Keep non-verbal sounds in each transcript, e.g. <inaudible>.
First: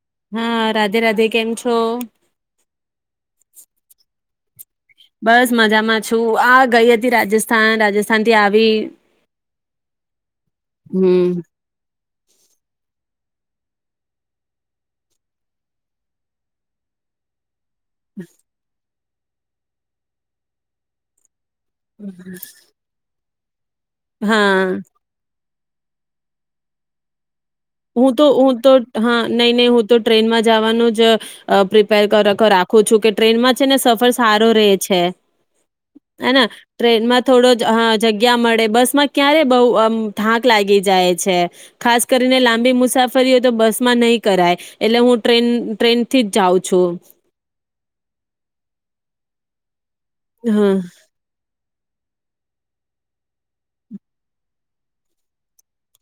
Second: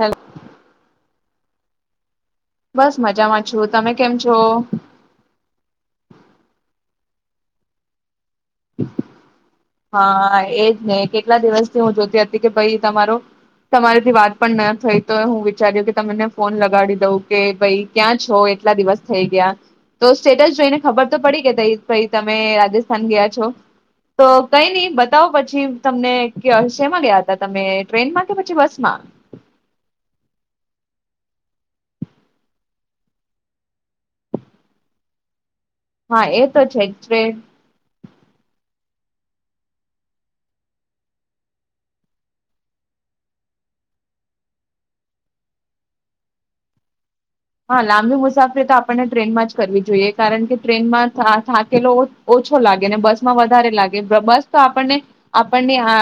Hello હા, રાધે-રાધે. કેમ છો? બસ મજામાં છું, તમે કેમ છો? બસ મજામાં છું આ ગઈ હતી રાજસ્થાન રાજસ્ હા, એજ ને હમ કેટલા દિવસથી હું જોતી હતી કે ભઈ તમારો- તમારીથી વાત પણ ન થઈ તો હું વિચાર્યો કે તમને ફોન લગાડી દઉં કે ભઈ ક્યાં છો એટલા દિવસ થઈ ગયા તો સ્ટેટસ જોઈને ખબર તો પડી કે દ ભાઈ તમે રાજસ્થાન ગયા છો. તો કઈ હા નઈ બતાવો પ પછી તમને કય શેમાં ગયા? હતા તમે હું ટ્રેનમાં તો કે હું પછી તો બસમાં હા નહીં-નહીં હું તો ટ્રેનમાં જવાનું જ અ પ્રિપેર કર રાખું છું કે ટ્રેનમાં છે ને સફર સારો રહે છે. હા હેને એ તો છે જ. ટ્રેનમાં ટ્રેન થોડો હા જગ્યા મળે બસ માં ક્યારે બહુ અમ થાંક લાગી જાય છે ખાસ કરીને લં લંબી મુસાફરી હોય તો બસમાં નહીં કરાય એટલે હું ટ્રેન-ટ્રેન થી જ જાઉં છું. હા લાંબી મુસાફરી તો આપણને ટ્રેનમાં જ કરવી જો જોઈએ કારણ કે હા ટ્રેનમાં થા-થા કેલો ઓછો લાગે ને બસ માં વધારે લાગે બસ તો આપણને-આપણને આ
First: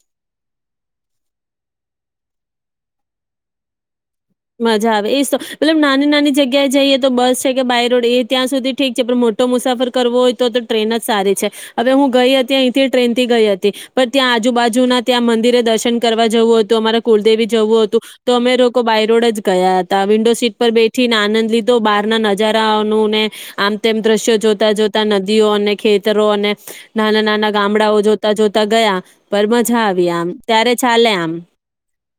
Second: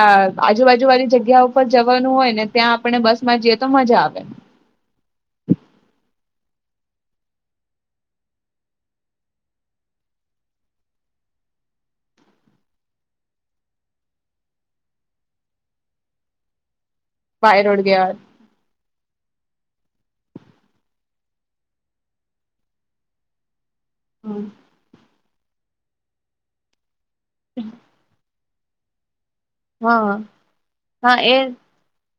આજુબાજુ વાળી જગ્યા ઉપર જવાનું હોય ને ત્યાં આપણને બસ માં જઈએ તો મજા આવે. મજા આવે એ તો મતલબ નાની-નાની જગ્યાએ જઈએ તો બસ છે કે બાય રોડ એ ત્યાં સુધી ઠીક છે પણ મોટો મુસાફર કરવો હોય તો તો ટ્રેન જ સારી છે હવે હું ગઈ હતી અહીંથી ટ્રેન થી ગઈ હતી પણ ત્યાં આજુબાજુના ત્યાં મંદિરે દર્શન કરવા જવું હતું અમારે કુલદેવી બાય રોડ જવું હતું ગયા. તો અમે લોકો બાય ગયા હતા વિન્ડો સીટ પર બેઠીને આનંદ લીધો બારના નજારાઓનુ આનં તેમ દ્રશ્યો જોતા-જોતા નદીઓ અને ખેતરો અને નાના-નાના ગામડાઓ જોતા-જોતા ત ગયા. પર મજા આવી હા આમ ત્યારે ચાલે હા આમ એ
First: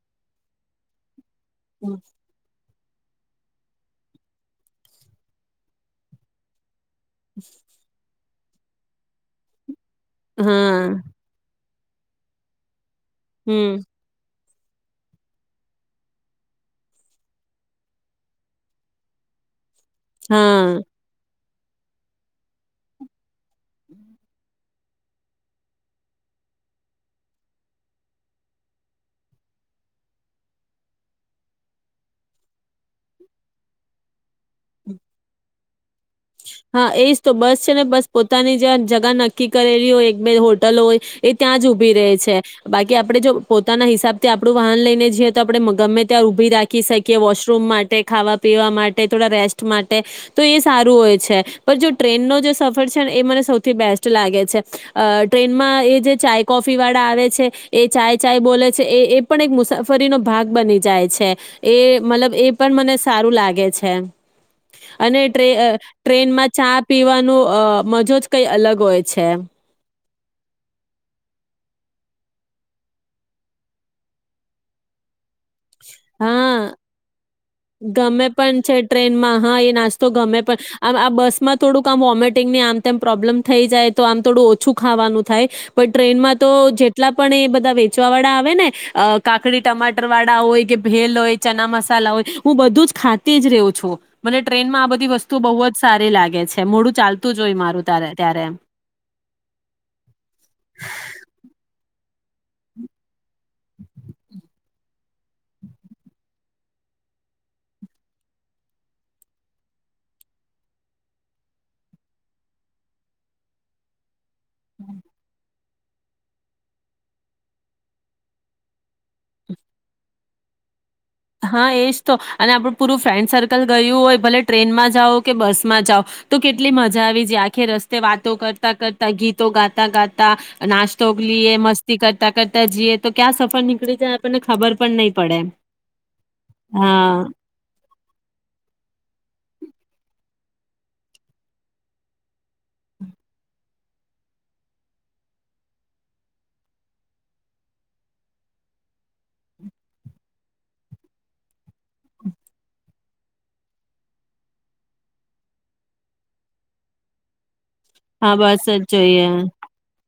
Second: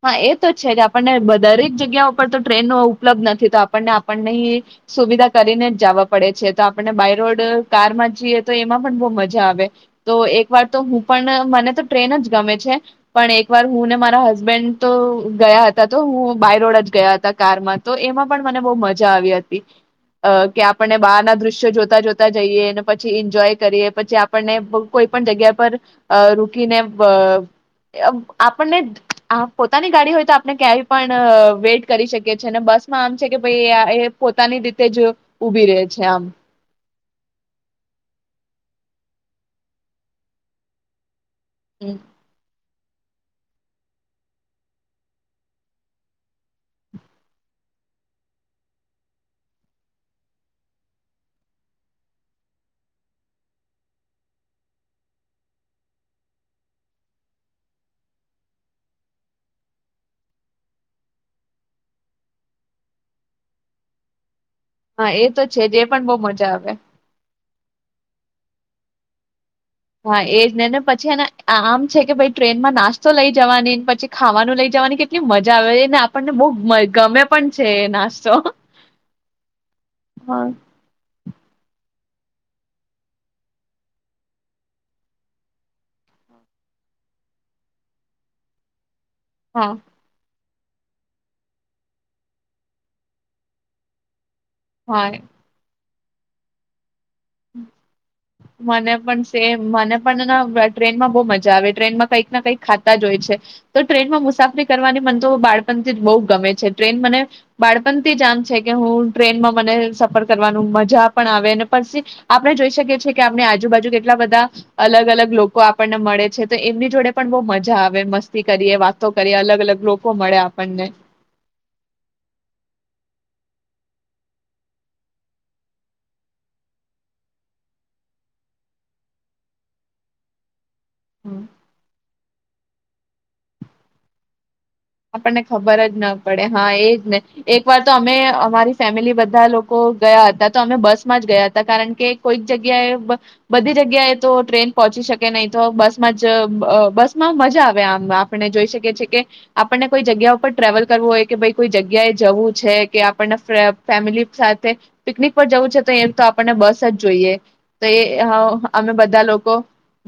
હા એ તો છે કે આપણને વધા જગ્યા ઉપર તો ટ્રેનનો ઉપલબ્ધ નથી તો આપણને આપણની સુવિધા કરીને જ જવા પડે છે તો આપ આપને બાયરોડ કાર માં જીએ તો એમાં પણ બહુ મજા આવે. તો એક વાર તો હા હું પણ મને તો ટ્રેન જ ગમે છે. પણ એક વાર હમ હું ને મારા હસ બન્ડ તો ગયા હતા તો હું બાય રોડ જ ગયા હતા કારમાં તો એમાં પણ મને બહુ મજા આવી હતી. અ કે હા આપને બહાર ના દશ્ શ્ય જોતા જોતા જઈએ ને પછી એન્જોય કરીએ પછી આપણને કોઈ પણ જગ્યા પર અ રુકીને બ આપણને આ પોતાની ગાડી હોય તો આપણે ક્યાંય પણ વેઇટ કરી શકીએ અને બસમાં આમ છે કે ભાઈ એ પોતાની રીતે જ ઉભી રહે છે આમ હા એજ તો બસ છે ને બસ પોતાની જે જગા નક્કી કરેલી હોય એક બે હોટલો હોય એ ત્યાં જ ઉભી રહે છે, બાકી કે આપણે જો પોતાના હિસાબથી આપડું વાહન લઈને જઈએ તો આપણે ગમે ત્યાં ઉભી રાખી શકીએ, વોશરૂમ માટે, ખાવા પીવા માટે, થોડા રેસ્ટ માટે તો એ સારું હોય છે. પણ જો ટ્રેનનો જે સફર છે ને એ મને સૌથી બેસ્ટ લાગે છે અ ટ્રેનમાં એ જે ચાય કોફી વાળા આવે છે એ ચાય ચાય બોલે છે એ એ પણ એક મુસાફરીનો ભાગ બની જાય છે એ મતલબ એ પણ મને સારું લાગે છે. હા અને એ તો ટ્રે અ છે જે પણ બહુ ટ્રેન મજા માં આવે ચા પીવાનું અ મજો જ કઈ અલગ હોય છે. હા એજ નેને પછી એને આમ છે કે ભાઈ ટ્રેનમાં નાસ્તો લઈ જવાની પછી ખાવાનું લઈ જવાની કે કી મજા આવે એ ને આપણને બહુ હા ગમે. પણ છે એ ગમે નાસ્તો પણ છે ટ્રેનમાં, હા, એ નાસ્તો ગમે, હા પણ આમ આ બસ મા થોડુંક આ વોમિટંગને આમ પ્રોબ્લેમ થઈ જાય તો આમ થોડું ઓછું ખાવાનું થાય, પણ ટ્રેનમાં તો જેટલા પણ એ બધા વેચવા વાળા આવે ને કાકડી હા ટમાટર વાળા હોય. કે ભેલ હોય, ચના મસાલા હોય. હું, બધુંજ ખાતીજ રહું છું. મને ટ્રેનમાં આ બધી હા વસ્તુ બોવજ સારી લાગે છે, મોડું ચાલતું જ હોય મારું તારે ત્યારે. મને પણ સેમ, મને પણ ટ્રેનમાં બો મજા આવે, ટ્રેનમાં કંઈક ના કંઈક ખાતા જોય છે, તો ટ્રેનમાં મુસાફરી કરવાની મન તો બાળપણથી જ બહુ ગમે છે. ટ્રેન મને બાળપણથી જ આમ છે કે હું ટ્રેનમાં મને સફર કરવાનું મજા પણ આવે અને પછી આપણે જોઈ શકીએ છીએ કે આપને આજુબાજુ કેટલા બધા અલગ અલગ લોકો આપ કો આપણને મળે છે, તો એમની જોડે પણ બો મજા આવે, મસ્તી કરીએ, વાતો કરીએ, અલગ અલગ લોકો મળે આપણને હા, એજ તો અને આપડું પૂરું ફ્રેન્ડ સર્કલ ગયું હોય, ભલે ટ્રેનમાં જાઓ કે બસમાં જાઓ, તો કેટલી મજા આવી જાય આખે રસ્તે, વાતો કરતા કરતા, ગીતો ગાતા ગાતા હમ. નાસ્તોગલી મસ્તી કર તા કરતા જઈએ, તો ક્યા સફર નીકળી જાય આપણને ખબર પણ નહીં પડે ના પડે. હા, એજને એક વાર તો અમે અમારી ફેમિલી બધા લોક કો ગયા હતા તો અમે બસમાં જ ગયા હતા, કારણ કે કોઈક જગ્યાએ બધી જગ્યાએ તો ટ્રેન પહોંચી શકે નહી તો બસમાં જ અહ બસ માં મજા આવે આમ, આપણે જોઈ શકીએ છીએ કે આપણને કોઈ જગ્યા ઉપર ટ્રાવેલ કરવું હોય કે ભાઈ કોઈ જગ્યાએ જવું છે કે આપણને ફ્ર ફેમિલી સાથે પિકનિક પર જવું છે તો એ જ તો આપણને બસ જ જોઈએ. તો એ હા બસ અહ જ અમે બધા જોઈએ લોકો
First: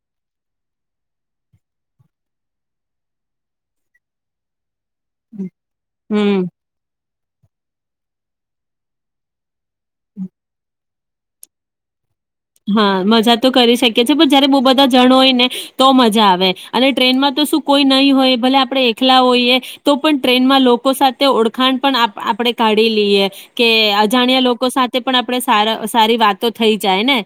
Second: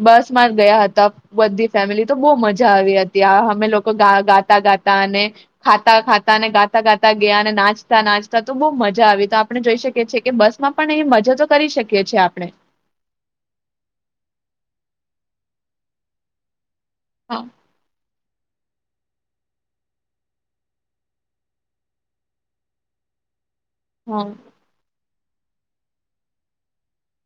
બસ માં જ ગયા હતા બધી ફેમિલી, તો બહુ મજા આવી હતી આ અમે લોકો અહ ગા ગા <unintelligible> ગા અને ખાતા-ખાતા હમ અને ગાતા-ગાતા તા ગયા અને નાચતા-નાચતા તો બહુ મજા આવી તા આપણે જોઈ શકીએ છીએ કે બસ માં પણ એ મજા તો કરી શકીએ છીએ આપ હા મજા તો કરી શકીએ છે પણ જયારે બહુ બધા જણ હોય ને તો મજા આવે. અને ટ્રેનમાં તો હા શું કોઈ નહી હોય ભલે આ આપણે એકલા હોઈએ તો પણ ટ્રેનમાં લોકો સાથે ઓળખાણ પણ આપ આપણેે કાઢી લઈએ. કે હા અજાણ્યા લોકો સાથે પણ આપણે સાર સારી વાતો થઈ જાય ને.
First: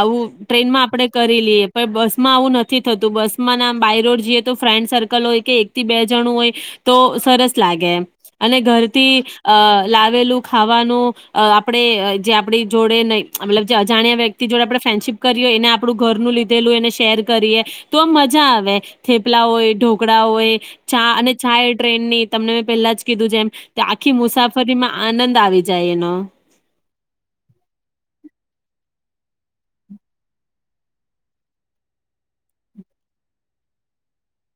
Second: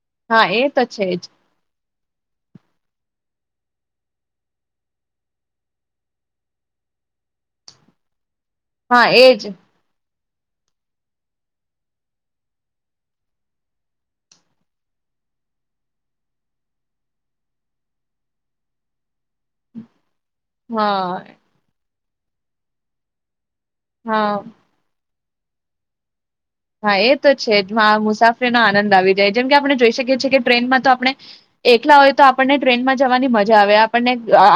આવું હા એ ટ્રેન તો માં આપણે છે જ કરી લઈએ. બસમાં આવું નથી થતું બસ માં ના બાય રોડ જઈએ તો ફ્રેન્ડ સર્કલ હોય કે એકથી બે જણું હોય, તો સરસ લાગે એમ. અને હા ઘરથી એજ અ લાવેલું ખાવાનું, આપણે જે આપણી જોડે ન મતલબ જે અજાણ્યા વ્યક્તિ જોડે ફ્રેન્ડશીપ કરીએ એને આપણું ઘર નું લીધેલું એને શેર કરીએ, તો આ મજા આવે થેપલા હોયો ટોકડાઓ, એ ચા હા અને ચા ટ્રેન ની તમને મેં પેલા જ કીધું છે એમ આખી હા મુસાફરીમાં આનંદ આવી જાય એનો. હા એ તો છે જ મુસાફરીનો આનંદ આવી જાય જેમ કે આપણે જોઈ શકીએ છીએ કે ટ્રેનમાં તો આપણે, એકલા હોય તો આપણને ટ્રેનમાં જવાની મજા આવે, આપણને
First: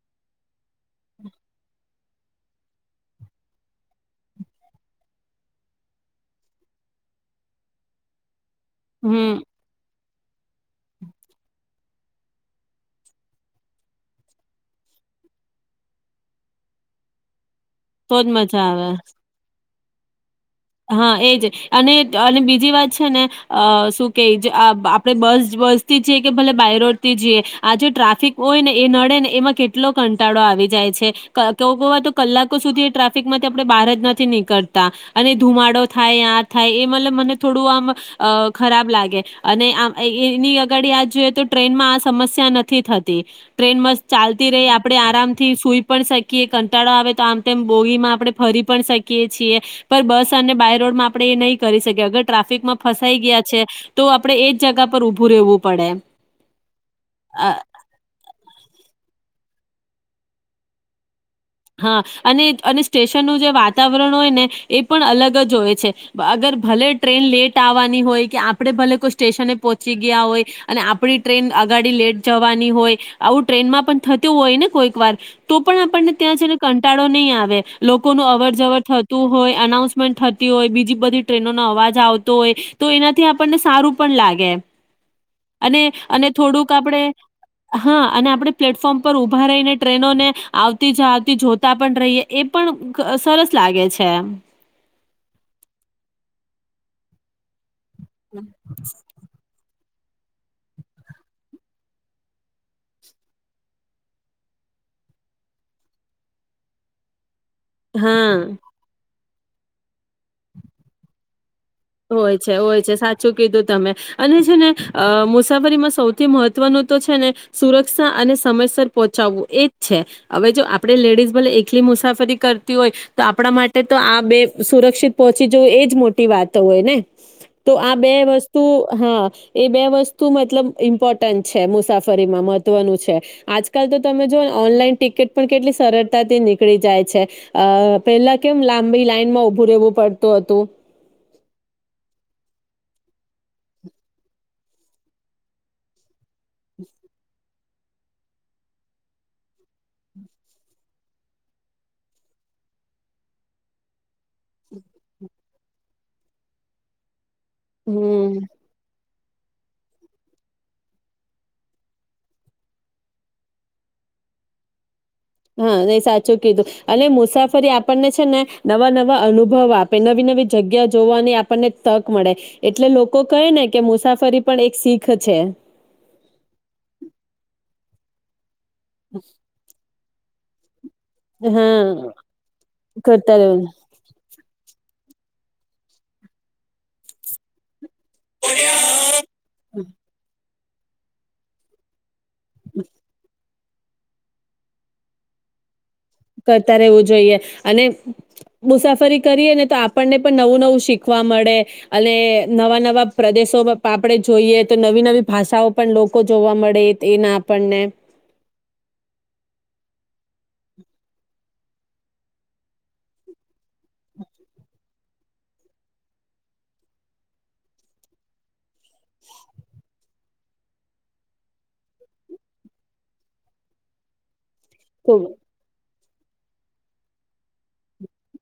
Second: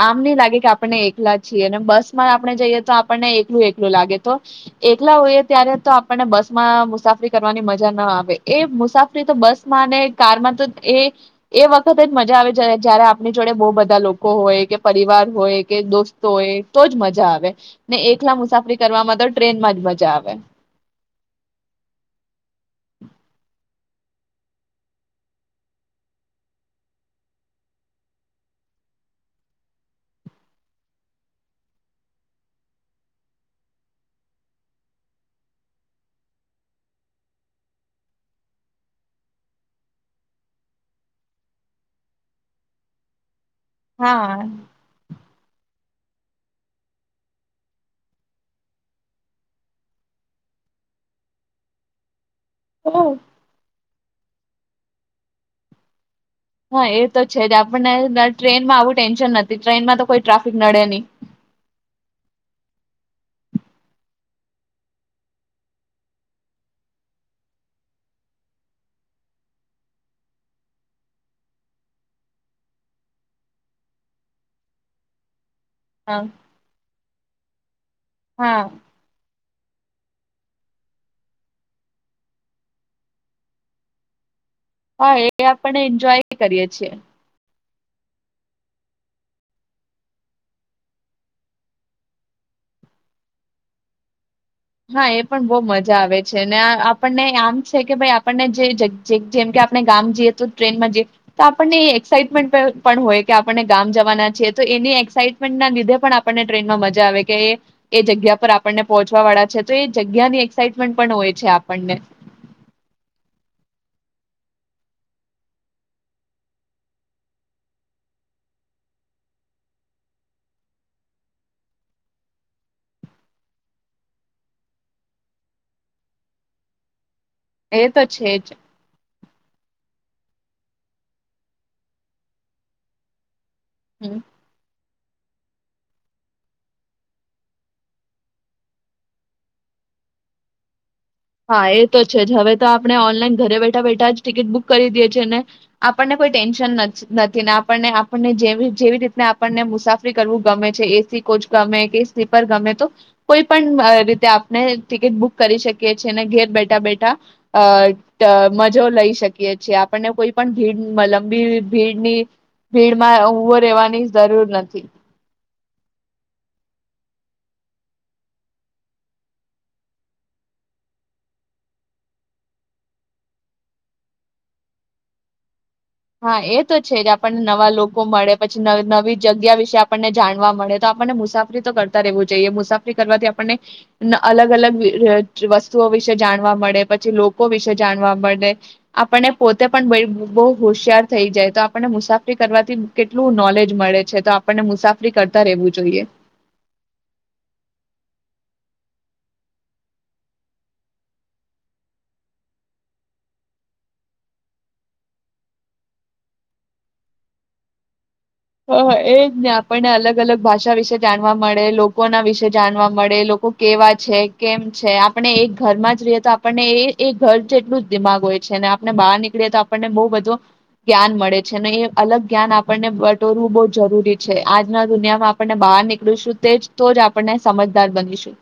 આમ નહી લાગે કે આપણને એકલા છીએ અને બસ માં આપણે જઈએ તો આપણને એકલું એકલું લાગે તો, એકલા હોઈએ ત્યારે તો આપણને બસ માં મુસાફરી કરવાની મજા ના આવે. એ મુસાફરી તો હમ બસ માં ને કારમાં તો એ એ વખત જ મજા આવે જ જયારે આપણી જોડે બહુ બધા લોકો હોય કે પરિવાર હોય કે દોસ્તો હોય તો જ મજા આવે. ને તો જ એકલા મજા મુસાફરી આવે કરવામાં તો ટ્રેનમાં જ. મજા આવે. હા એજ અને અને બીજી વાત છે ને અ શું કે આપણે બસ બસથી જીએ કે ભલે બાયરોડ થી જઈએ આ જે ટ્રાફિક હોય ને એ નડે ને એમાં કેટલો કંટાળો આવી જાય છે કેવ કવાય તો કલાકો સુધી એ ટ્રાફિકમાંથી આપણે બહાર જ નથી નીકળતા અને. ધુમાડો થાય થાય એ મતલબ મને થોડું આમ ખરાબ લાગે અને આ એની આગળ આ જોઈએ તો ટ્રેનમાં આ સમસ્યા નથી થતી. ટ્રેન મસ્ત હા ચાલતી રહી આપડણે આરામ થી સુઈ. પણ શકીએ કંટાળો આવે તો આમ તેમ બોરીમાં આપડણે ફરી પણ શકીએ છીએ પણ બસ. અને બાય રરોડમાં આપણે એ નહીં કરી શકીએ અગર. ટ્રાફિકમાં ફસાઈ ગયા છે. તો આપડણે એ જ જગા પર ઉઊભું રહેવું પડે. હા એ તો છે અ જ આપણને ટ્રેનમાં આવું ટેન્શન નથી. ટ્રેનમાં તો કોઈ ટ્રાફિક નડે નહી હા અને અને સ્ટેશનનું જે વાતાવરણ હોય ને એ પણ અલગ જ હોય છે અગર ભલે ટ્રેન લેટ આવવાની હોય કે આપણે ભલે કોઈ સ્ટેશને પહોંચી ગયા હોય અને આપણી ટ્રેન અગાડી લેટ જવાની હોય આવું ટ્રેનમાં પણ થતું હોય ને કોઈક વાર તો પણ આપણ હા ત્યાં છેને કંટાળો નહીં આવે વેફ લોકો ન અવર હા જવર થતું હોય અનાઉન્સમેન્ટ થતી હોય બીજી બધી ટ્રેનોનો અવાજ આવતો હોય તો એનાથી આપણને સારું પણ લાગે હા એ આપણને અને અને એન્જોય કરીએ થોડુંક છીએ આપણે હા અને આપડણે પ્લેટફોર્મ પર ઉભા રહીને ટ્રેનો ને આવ આવતી જ આવતી જોતા પણ રહીએ એ પણ સરસ લાગે છે હા એ પણ બહુ મજા આવે છે આપણને આમ કે ભાઈ એમ. આપણને જે જેમ આપણે ગામ જઈએ તો ટ્રેનમાં જઈએ તો આપણને એક્સાઇટમેન્ટ પણ હોય કે આપણને ગામ જવાના છીએ તો એની એક્સાાઈટમેન્ટ ના લીધે પણ આપણને ટ્રેનમાં મજા આવે કે એ એ જગ્યા પર હા આપણને પહોંચ વાડા તો એ જગ્યા ની એક્સાઇટમેન્ટ પણ હોય છે આપ હોય છે હોય છે સાચું કીધું તમે અને છે ને અ મુસાફરીમાં સૌથી મહત્વનું તો છે ને સુરક્ષા અને સમયસર પહોંચાવું એજ છે હવે જો આપે લેડીઝ ભલે એકલી મુસાફરી કરતી હોય તો આપણા માટે તો આ બે સુરક્ષિત પહોંચી જવું એજ મોટી વાત તો હોય ને તો એ આ બે છે જ વસ્તુ હા એ બે વસ્તુ શું મતલબ ઈમ્પોર્ટન્ટ છે મુસાફરીમાં મહત્વનું છે આજ કલ તો હમ તમે જો ને ઓનલાઈન ટિકિટ પણ કેટલી સરળતાથી નીકળી જાય છે અ પેલા કેમ લાંબી લાઈનમાં ઉભું રહેવું પડતું હતું હા એ તો છે જ હવે તો આપણે ઓનલાઈન ઘરે બેઠા બેઠા જ ટિકિટ બુક કરી દેએ છ છેીએ ને આપણને કોઈ ટેન્શન નથીને આપને આપણને જેવી જેવી રીતને આપણને મુસાફરી કરવું ગમે છે એસી કોચ ગમે કે સ્લીપર ગમે તો કોઈ પણ રીતે આપણે ટિકિટ બુક કરી શકી કે છે ને ઘેર બેઠા બેઠા હમ અ મજો લઈ શકે. આપણને કોઈ પણ ભીડ લંબી ભીડ ની, ભીડ માં ઉવો રહેેવાની જરૂર નથી. હા એ સાચું કીધું, અને મુસાફરી આપણને છે ને, નવા નવા અનુભવ આપે નવી નવી જગ્યા જોવાની આપણને તક મળે, એટલે લોકો કહે ને કે મુસાફરી પણ એક શીખ છે. હા એ તો છે જ આપણને નવા લોકો મળે. પછી નવી જગ્યા વિશે આપણને જાણવા મળે. તો આપણને મુસાફરી તો કરતા હા રહેવું જોઈએ મુસાફરી કરવાથી કરતા આપણને, રહેવું અલગ અલગ વસ્તુઓ વિશે જાણવા મળે પછી લોકો વિશે જાણવા મળે, આપણને પોતે પણ બ હોશિયાર થઈ જાય તો આપણને મુસાફ કરવાથી કેટલું નોલેજ મળે છે તો આપણને મુસાફરી કરતા રહેવું જોઈએ. કરતા રહેવું જોઈએ, અને મુસાફરી કરીએ ને તો આપણને પણ નવું નવું શીખવા મળે, અને નવા નવા પ્રદેશો આપણે જોઈએ તો નવી નવી ભાષાઓ પણ લોકો જોવા મળે એના આપણને. હ એજ ને આપણને અલગ અલગ ભાષા વિશે જાણવા મળે લોકોના વિશે જાણવા મળે લોકો કેવા છે કેમ છે આપણે એક ઘરમાં જ રહીએ તો આપણને એ ઘર જેટલું જ દિમાગ હોય છે ને આપ બહાર નીકળીએ તો આપણને બહુ બધું જ્ઞાન મળે છે અને એ અલગ જ્ઞાન આપણને દોરવું બહુ જરૂરી છે. આજના દુનિયા ખૂબ માં આપણને બહાર નીકળ ું તેજ તો જ આપણને સમજદાર બનીશું.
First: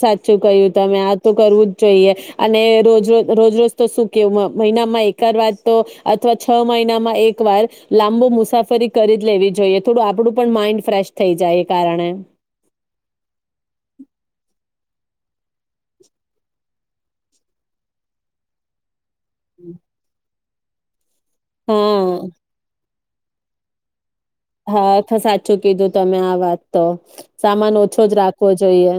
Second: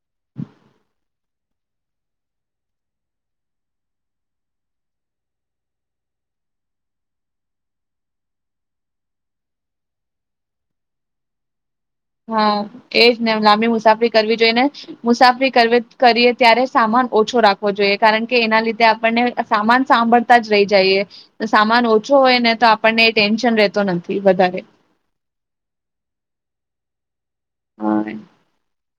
સાચું કહ્યું તમે આ તો કરવું જ જોઈએ, અને રોજજ રોજ રોજ તો શું કેવું મહિનામાં એકર વાર તો, અથવા છ મહિનામાં એક વાર, લાંબો મુસાફરી કરી જ લેવી જોઈએ થોડું આપડું પણ માઈન્ડ ફ્રેશ થઇ જાય. કારણે હા એજ ને લાંબી મુસાફરી કરવી. મુસાફરી કરીએ ત્યારે સામાન ઓછો રાખવો જોઈએ કારણ કે એના લીધે બંને સામાન સાંભળ જ રહી જઈએ. સામાન ઓછો હા હોય ને તો પણ એ ટેન્શન રહેતો નથી. વધારે હા સાચું કીધું તમે આ વાત. તો. સામાન ઓછો હા જ રાખવો જોઈએ.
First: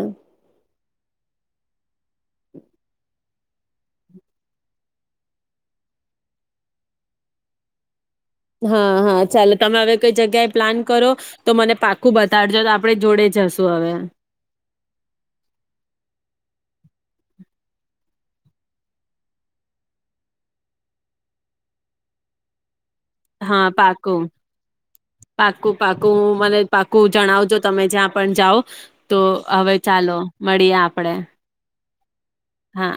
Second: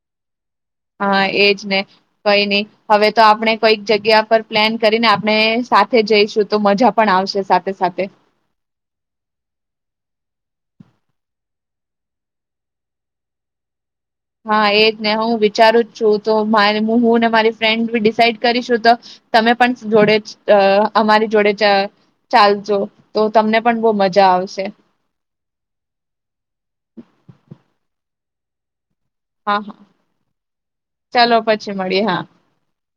હા એજ ને. કઈ નહી હવે તો આપણે કોઈક જગ્યા પર પ્લેન કરીને આપણે સાથે જઈશું તો મજા પણ આવશે સાથે સાથે. હા હા ચાલો તમે હવે કોઈ જગ્યાએ પ્લાન કરો તો, મને પાકું બતાડજો તો આપણે જોડે જશું હવે. હા એજ ને હું વિચારું જ છું તો મા હું ને મારી ફ્રેન્ડી ડિસાઈડ કરીશું તો, તમે પણ જોડે અમારી જોડે ચાલજો. તો હા તમને પણ બહુ પાકું, મજા આવશે પાકું પાકું મને પાકું જણાવજો તમે જ્યાં પણ જાઓ. તો હા હવે હા ચાલો મળીએ આપડે ચાલો પછી મળીએ હા. હા.